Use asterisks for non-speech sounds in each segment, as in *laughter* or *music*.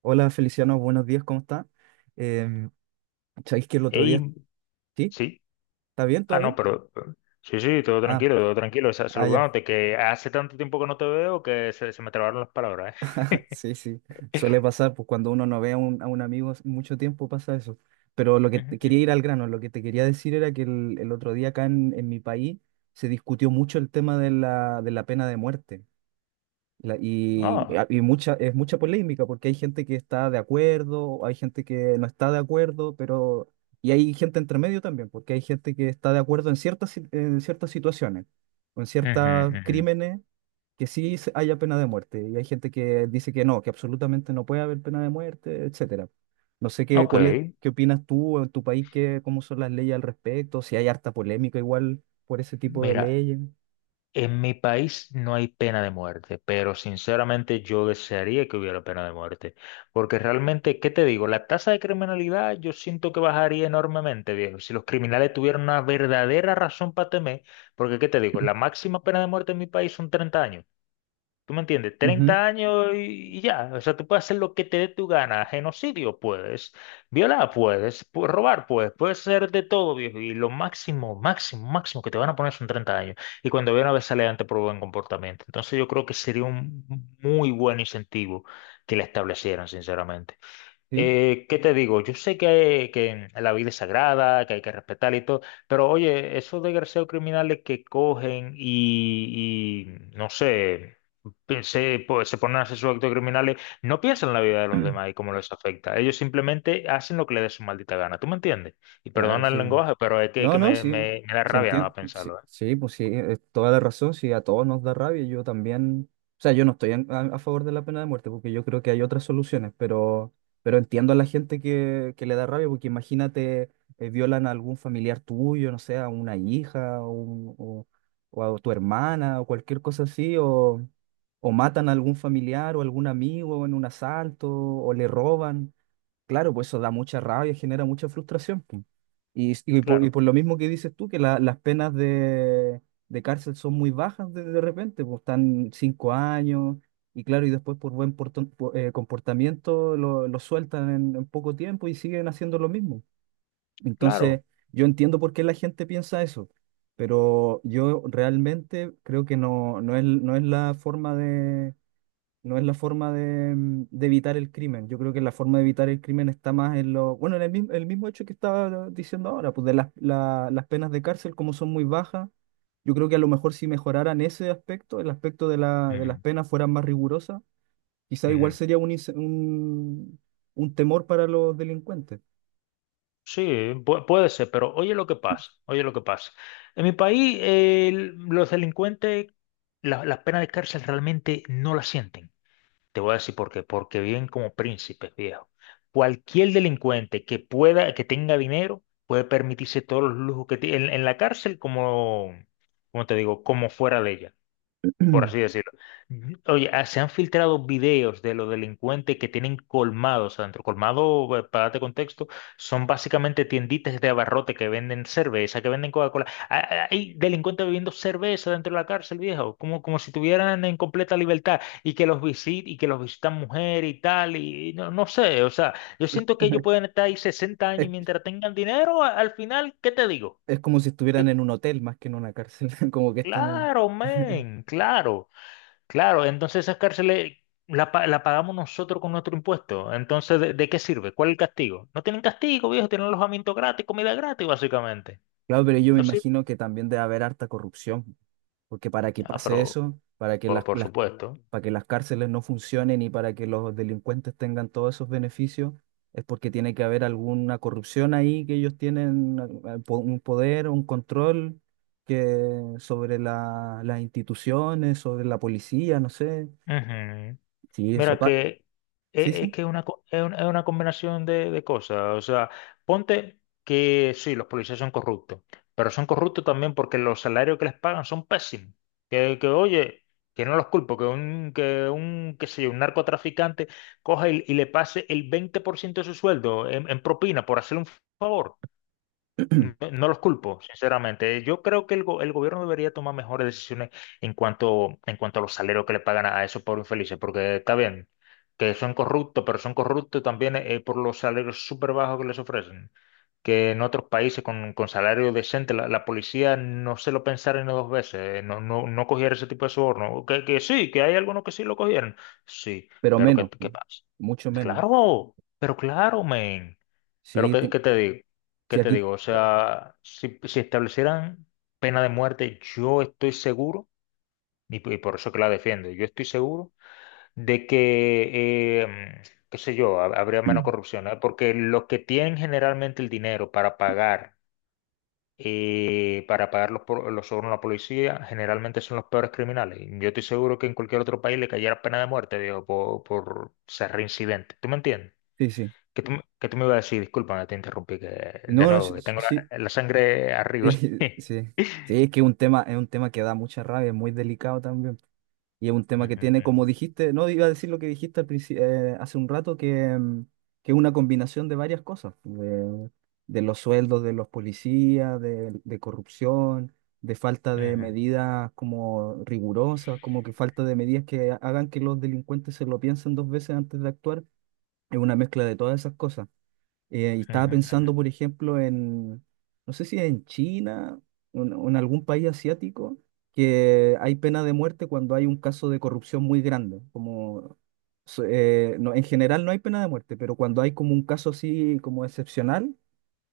Hola Feliciano, buenos días, ¿cómo está? Eh, ¿Sabéis que el otro día, Ey, sí? sí. ¿Está bien? ¿Todo Ah, no, bien? Sí, sí, todo Ah, tranquilo, todo tranquilo. Ya, Saludándote, que hace tanto tiempo que no te veo que se me trabaron las palabras, *laughs* sí, sí, suele pasar, pues cuando uno no ve a un, amigo hace mucho tiempo pasa eso. Pero lo que ¿eh? te Ujú. quería ir al grano, lo que te quería decir era que el, otro día acá en mi país se discutió mucho el tema de la pena de muerte. La- y, Ah, ah, y mucha, es mucha polémica porque hay gente que está de acuerdo, hay gente que no está de acuerdo, pero... Y hay gente entre medio también, porque hay gente que está de acuerdo en ciertas, en ciertas situaciones, o en ujú, ciertos ujú. crímenes, que sí haya pena de muerte. Y hay gente que dice que no, que absolutamente no puede haber pena de muerte, etcétera. No sé qué, Ok. Qué opinas tú en tu país, qué, cómo son las leyes al respecto, si hay harta polémica igual por ese tipo de Mira, leyes. en mi país no hay pena de muerte, pero sinceramente yo desearía que hubiera pena de muerte. Porque realmente, ¿qué te digo? La tasa de criminalidad yo siento que bajaría enormemente, viejo. Si los criminales tuvieran una verdadera razón para temer, porque ¿qué te digo? La máxima pena de muerte en mi país son 30 años. ¿Tú me entiendes? Ujú. 30 años y ya. O sea, tú puedes hacer lo que te dé tu gana. Genocidio puedes, violar puedes, robar puedes, puedes hacer de todo, viejo. Y lo máximo, máximo, máximo que te van a poner son 30 años. Y cuando ve a ver sale ante por buen comportamiento. Entonces yo creo que sería un muy buen incentivo que le establecieran, sinceramente. Sí. ¿Qué te digo? Yo sé que la vida es sagrada, que hay que respetar y todo, pero oye, esos desgraciados criminales que cogen no sé, pues, se ponen a hacer sus actos criminales, no piensan en la vida de los *clears throat* demás y cómo les afecta. Ellos simplemente hacen lo que les dé su maldita gana, ¿tú me entiendes? Y Claro, perdona el sí. lenguaje, pero es No, que no, me, sí, me- me da sí rabia nada entiendo, más sí, pensarlo, ¿eh? sí, pues sí, es toda la razón, sí, a todos nos da rabia, yo también, o sea, yo no estoy a, favor de la pena de muerte porque yo creo que hay otras soluciones, pero entiendo a la gente que le da rabia porque imagínate, violan a algún familiar tuyo, no sé, a una hija o, o a tu hermana o cualquier cosa así, o, matan a algún familiar o algún amigo en un asalto o le roban. Claro, pues eso da mucha rabia, genera mucha frustración. Po. Y, y por, y Claro, por lo mismo que dices tú, que las penas de, cárcel son muy bajas de repente, pues están 5 años, y claro, y después por buen comportamiento lo sueltan en poco tiempo y siguen haciendo lo mismo. Entonces, claro. yo entiendo por qué la gente piensa eso, pero yo realmente creo que no, no es, no es la forma no es la forma de, de evitar el crimen. Yo creo que la forma de evitar el crimen está más en lo, bueno, en el mismo hecho que estaba diciendo ahora, pues de las, las penas de cárcel, como son muy bajas, yo creo que a lo mejor si mejoraran ese aspecto, el aspecto de la, de las Ujú, penas fueran más rigurosas, quizá igual ujú. sería un, un temor para los delincuentes. Sí, puede ser, pero oye lo que pasa, oye lo que pasa. En mi país, los delincuentes, las penas de cárcel realmente no las sienten. Te voy a decir por qué, porque viven como príncipes, viejo. Cualquier delincuente que pueda, que tenga dinero, puede permitirse todos los lujos que tiene en la cárcel como, como te digo, como fuera de ella por así *clears throat* decirlo. Oye, se han filtrado videos de los delincuentes que tienen colmados adentro. Colmado, para darte contexto, son básicamente tienditas de abarrote que venden cerveza, que venden Coca-Cola. Ah, ah, ah. Hay delincuentes bebiendo cerveza dentro de la cárcel, viejo, como, como si estuvieran en completa libertad y y que los visitan mujeres y tal, y no sé, o sea, yo siento que ellos pueden estar ahí 60 años y Es, mientras tengan dinero, al final, ¿qué te digo? es como si estuvieran Que- en un hotel más que en una cárcel, *laughs* como que están en... Claro, *laughs* men, claro. Claro, entonces esas cárceles la pagamos nosotros con nuestro impuesto. Entonces, ¿de qué sirve? ¿Cuál es el castigo? No tienen castigo, viejo, tienen alojamiento gratis, comida gratis, básicamente. Claro, pero yo me ¿No sirve? imagino que también debe haber harta corrupción. Porque para que Ah, pase pero eso, por, por supuesto. para que las cárceles no funcionen y para que los delincuentes tengan todos esos beneficios, es porque tiene que haber alguna corrupción ahí que ellos tienen un poder, un control que sobre las instituciones, sobre la policía, no sé. Ujú. Sí, eso Mira que es, sí, es sí. que es una, es una combinación de cosas. O sea, ponte que sí, los policías son corruptos, pero son corruptos también porque los salarios que les pagan son pésimos. Oye, que no los culpo, qué sé yo, un narcotraficante coja y le pase el 20% de su sueldo en propina por hacerle un favor. No, *clears throat* no los culpo, sinceramente. Yo creo que el gobierno debería tomar mejores decisiones en cuanto a los salarios que le pagan a esos pobres infelices, porque está bien que son corruptos, pero son corruptos también por los salarios súper bajos que les ofrecen. Que en otros países con salario decente la policía no se lo pensaron ni dos veces, no cogiera ese tipo de soborno. Que sí, que hay algunos que sí lo cogieron. Sí, Pero pero ¿qué, menos, qué pasa? mucho menos. Claro, pero claro, men. Pero Sí, ¿qué, qué te digo? ¿Qué sí, te aquí. digo? O sea, si establecieran pena de muerte, yo estoy seguro, y por eso que la defiendo, yo estoy seguro de que, qué sé yo, habría menos *clears throat* corrupción, ¿eh? Porque los que tienen generalmente el dinero para pagar, los sobornos a la policía, generalmente son los peores criminales. Yo estoy seguro que en cualquier otro país le cayera pena de muerte, digo, por ser reincidente. ¿Tú me entiendes? Sí, sí. que tú, que tú me ibas a decir? Discúlpame, te interrumpí que, de No, no, nuevo, sí, que tengo sí. la sangre arriba. Sí, *laughs* sí. Sí, es que es un tema que da mucha rabia, es muy delicado también. Y es un tema que tiene, como Ujú, dijiste, no iba a decir lo que dijiste al hace un rato, que es una combinación de varias cosas, de, los sueldos de los policías, de corrupción, de falta de ujú, medidas como rigurosas, como que falta de medidas que hagan que los delincuentes se lo piensen dos veces antes de actuar. Es una mezcla de todas esas cosas. Y ujú, estaba ujú, pensando, ujú, por ejemplo, no sé si en China o en algún país asiático, que hay pena de muerte cuando hay un caso de corrupción muy grande. Como, no, en general no hay pena de muerte, pero cuando hay como un caso así como excepcional,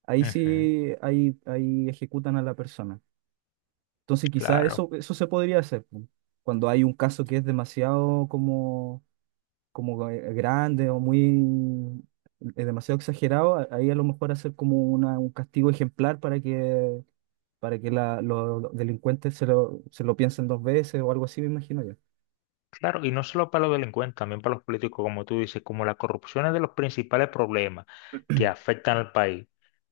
ahí ujú. sí ahí, ahí ejecutan a la persona. Entonces quizás Claro. eso, se podría hacer. Pu. Cuando hay un caso que es demasiado como como grande o muy demasiado exagerado, ahí a lo mejor hacer como una, un castigo ejemplar para que, los delincuentes se lo piensen dos veces o algo así, me imagino yo. Claro, y no solo para los delincuentes, también para los políticos, como tú dices, como la corrupción es de los principales problemas que *clears throat* afectan al país,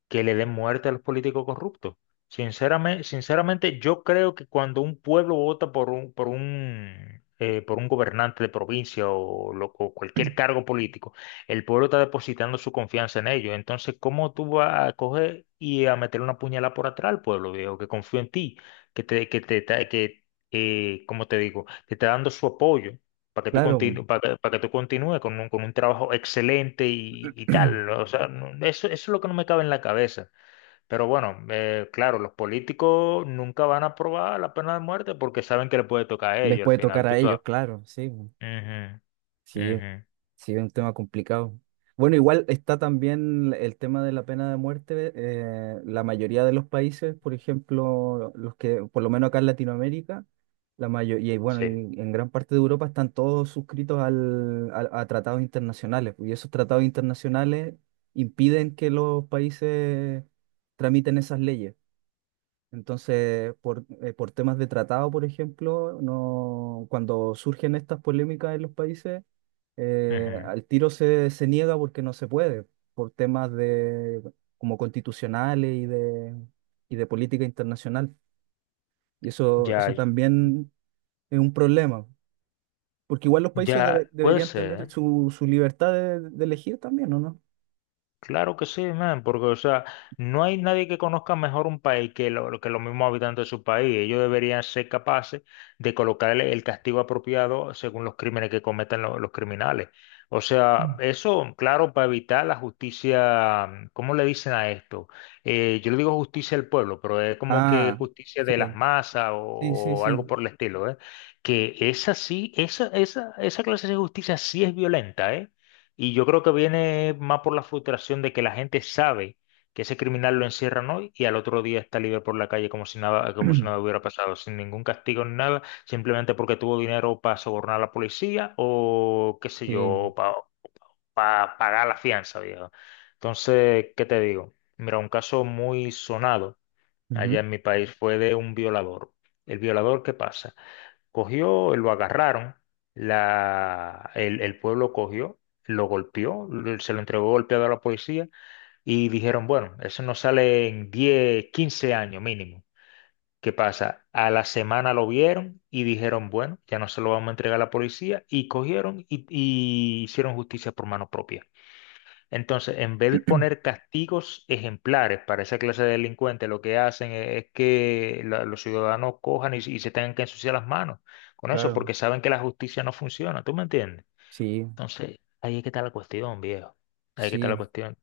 que le den muerte a los políticos corruptos. Sinceramente, sinceramente, yo creo que cuando un pueblo vota por un gobernante de provincia o, o cualquier cargo político, el pueblo está depositando su confianza en ellos. Entonces, ¿cómo tú vas a coger y a meter una puñalada por atrás al pueblo, viejo, que confío en ti, que te, que te, que como te digo, te está dando su apoyo para que tú Claro. continúes, para que tú continúes con un trabajo excelente y *clears throat* tal. ¿No? O sea, eso es lo que no me cabe en la cabeza. Pero bueno, claro, los políticos nunca van a aprobar la pena de muerte porque saben que le puede tocar a Les ellos al puede final, tocar a tú sabes. ellos, claro, sí. Ujú, Sí. ujú, Sí, es un tema complicado. Bueno, igual está también el tema de la pena de muerte. La mayoría de los países, por ejemplo, los que, por lo menos acá en Latinoamérica, la mayoría, y bueno, sí, y en gran parte de Europa están todos suscritos a tratados internacionales. Y esos tratados internacionales impiden que los países tramiten esas leyes. Entonces, por temas de tratado, por ejemplo, no, cuando surgen estas polémicas en los países, ujú. al tiro se, niega porque no se puede, por temas como constitucionales y de política internacional. Y eso, Ya, eso también es un problema, porque igual los países ya puede deberían ser, tener ¿eh? su, libertad de elegir también, ¿o no? Claro que sí, man, porque, o sea, no hay nadie que conozca mejor un país que los mismos habitantes de su país. Ellos deberían ser capaces de colocarle el castigo apropiado según los crímenes que cometan los criminales. O sea, eso, claro, para evitar la justicia, ¿cómo le dicen a esto? Yo le digo justicia del pueblo, pero es como que Ah, justicia de las sí, masas sí, sí, o sí. algo por el estilo, ¿eh? Que esa sí, esa clase de justicia sí es violenta, ¿eh? Y yo creo que viene más por la frustración de que la gente sabe que ese criminal lo encierran hoy y al otro día está libre por la calle como si nada *clears throat* hubiera pasado, sin ningún castigo ni nada, simplemente porque tuvo dinero para sobornar a la policía o qué sé Sí, yo, para pagar la fianza, viejo. Entonces, ¿qué te digo? Mira, un caso muy sonado allá ujú, en mi país fue de un violador. El violador, ¿qué pasa? Cogió, lo agarraron, el pueblo cogió, lo golpeó, se lo entregó golpeado a la policía y dijeron, bueno, eso no sale en 10-15 años mínimo. ¿Qué pasa? A la semana lo vieron y dijeron, bueno, ya no se lo vamos a entregar a la policía y cogieron y hicieron justicia por mano propia. Entonces, en vez de poner castigos ejemplares para esa clase de delincuentes, lo que hacen es que los ciudadanos cojan y se tengan que ensuciar las manos con eso, claro, porque saben que la justicia no funciona, ¿tú me entiendes? sí, Entonces, ahí es que está la cuestión, viejo. Ahí es que está la sí. cuestión.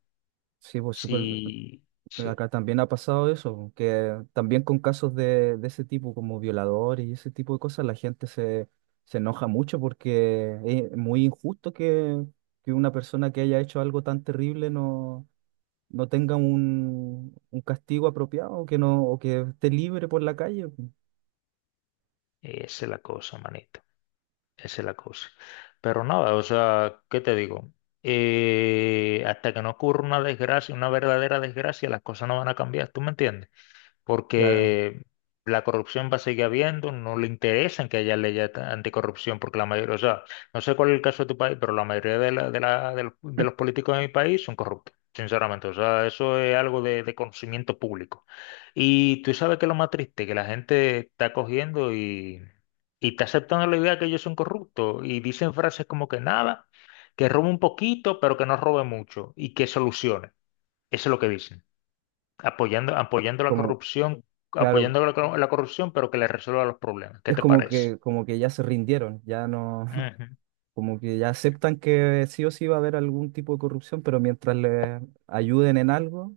Sí, pues súper, Sí, sí, acá también ha pasado eso, que también con casos de, ese tipo, como violadores y ese tipo de cosas, la gente se, enoja mucho porque es muy injusto que una persona que haya hecho algo tan terrible no, tenga un castigo apropiado, que no, o que esté libre por la calle. esa es la cosa, manito. Esa es la cosa. Pero nada, o sea, ¿qué te digo? Hasta que no ocurra una desgracia, una verdadera desgracia, las cosas no van a cambiar, ¿tú me entiendes? Claro. Porque la corrupción va a seguir habiendo, no le interesan que haya leyes anticorrupción, porque la mayoría, o sea, no sé cuál es el caso de tu país, pero la mayoría de los políticos de mi país son corruptos. Sinceramente, o sea, eso es algo de conocimiento público. Y tú sabes que lo más triste, que la gente está cogiendo y está aceptando la idea que ellos son corruptos y dicen frases como que nada, que robe un poquito, pero que no robe mucho y que solucione. Eso es lo que dicen apoyando, apoyando la Como, corrupción, claro, apoyando la corrupción, pero que le resuelva los problemas. ¿Qué es te como parece? que, como que ya se rindieron, ya no, *laughs* Ujú. como que ya aceptan que sí o sí va a haber algún tipo de corrupción, pero mientras les ayuden en algo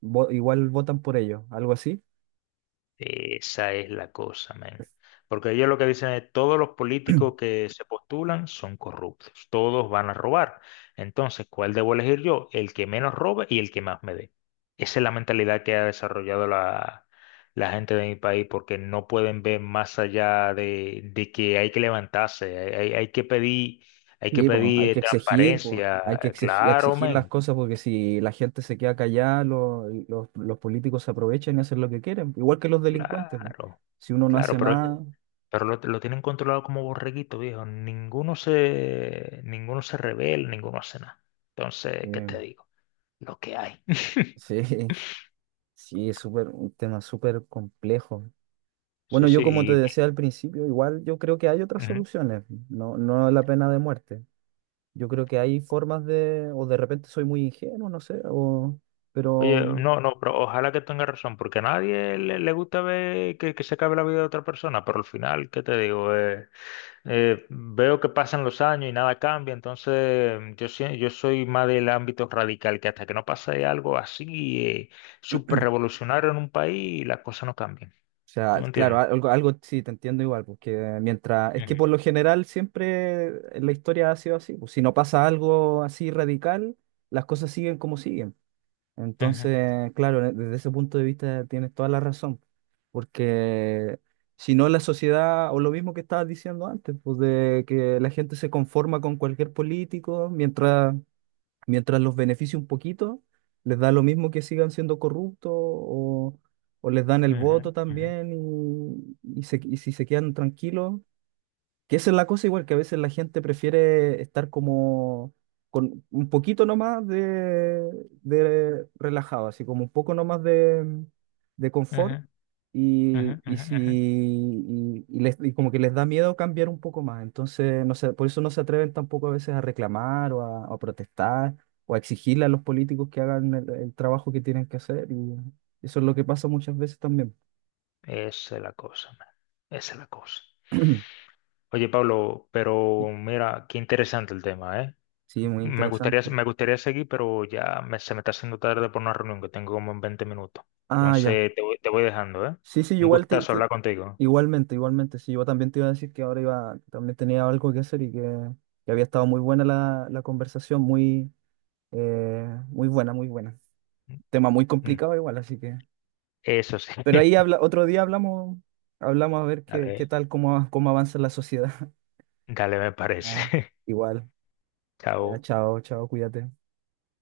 igual votan por ellos, algo así. Esa es la cosa, men. Porque ellos lo que dicen es, todos los políticos que se postulan son corruptos, todos van a robar. Entonces, ¿cuál debo elegir yo? El que menos robe y el que más me dé. Esa es la mentalidad que ha desarrollado la gente de mi país, porque no pueden ver más allá de que hay que levantarse, hay que pedir, hay que Y pues hay pedir que exigir, pues, hay transparencia. que exigir, Claro, exigir las men. cosas porque si la gente se queda callada, los políticos se aprovechan y hacen lo que quieren, igual que los delincuentes, po. Claro, Si uno no claro, hace nada, pero lo tienen controlado como borreguito, viejo. Ninguno se revela, ninguno hace nada. Entonces, ¿qué eh, te digo? Lo que hay. *laughs* sí, *laughs* sí, es súper, un tema súper complejo. Sí, Bueno, yo como te sí. decía al principio, igual yo creo que hay otras Ujú. soluciones, no, no la pena de muerte. Yo creo que hay formas o de repente soy muy ingenuo, no sé, Oye, pero. no, no, pero ojalá que tenga razón, porque a nadie le gusta ver que se acabe la vida de otra persona, pero al final, ¿qué te digo? Veo que pasan los años y nada cambia, entonces yo soy más del ámbito radical, que hasta que no pase algo así, súper revolucionario en un país, las cosas no cambian. O ¿Tú sea, me claro, entiendes? algo, sí te entiendo igual, porque mientras, es Ujú, que por lo general siempre la historia ha sido así, pues si no pasa algo así radical, las cosas siguen como siguen. ujú, Entonces, claro, desde ese punto de vista tienes toda la razón, porque si no la sociedad, o lo mismo que estabas diciendo antes, pues de que la gente se conforma con cualquier político, mientras los beneficie un poquito, les da lo mismo que sigan siendo corruptos o les dan el voto ujú, ujú, también y, y si se quedan tranquilos, que esa es la cosa igual, que a veces la gente prefiere estar como con un poquito nomás de, relajado, así como un poco nomás de ujú, confort ujú, y ujú, si ujú. y, y les- y como que les da miedo cambiar un poco más. Entonces, no sé, por eso no se atreven tampoco a veces a reclamar o a protestar o a exigirle a los políticos que hagan el trabajo que tienen que hacer y eso es lo que pasa muchas veces también. Esa es la cosa, man. Esa es la cosa. *clears throat* Oye, Pablo, pero mira, qué interesante el tema, ¿eh? Sí, muy Me gustaría, interesante. me gustaría seguir, pero ya se me está haciendo tarde por una reunión que tengo como en 20 minutos. Ah, ya. Entonces te voy dejando, ¿eh? Sí, sí, Un igual gustazo hablar contigo. igualmente, igualmente. Sí, yo también te iba a decir que ahora iba, también tenía algo que hacer y que había estado muy buena la conversación, muy, muy buena, muy buena. Mm, Tema muy mm. complicado igual, así que. Eso sí. Pero ahí *laughs* habla, otro día hablamos, hablamos a ver qué Dale, tal, cómo avanza la sociedad. *laughs* dale, me parece. Ya, *laughs* igual. Ya, Chao. chao, chao, cuídate.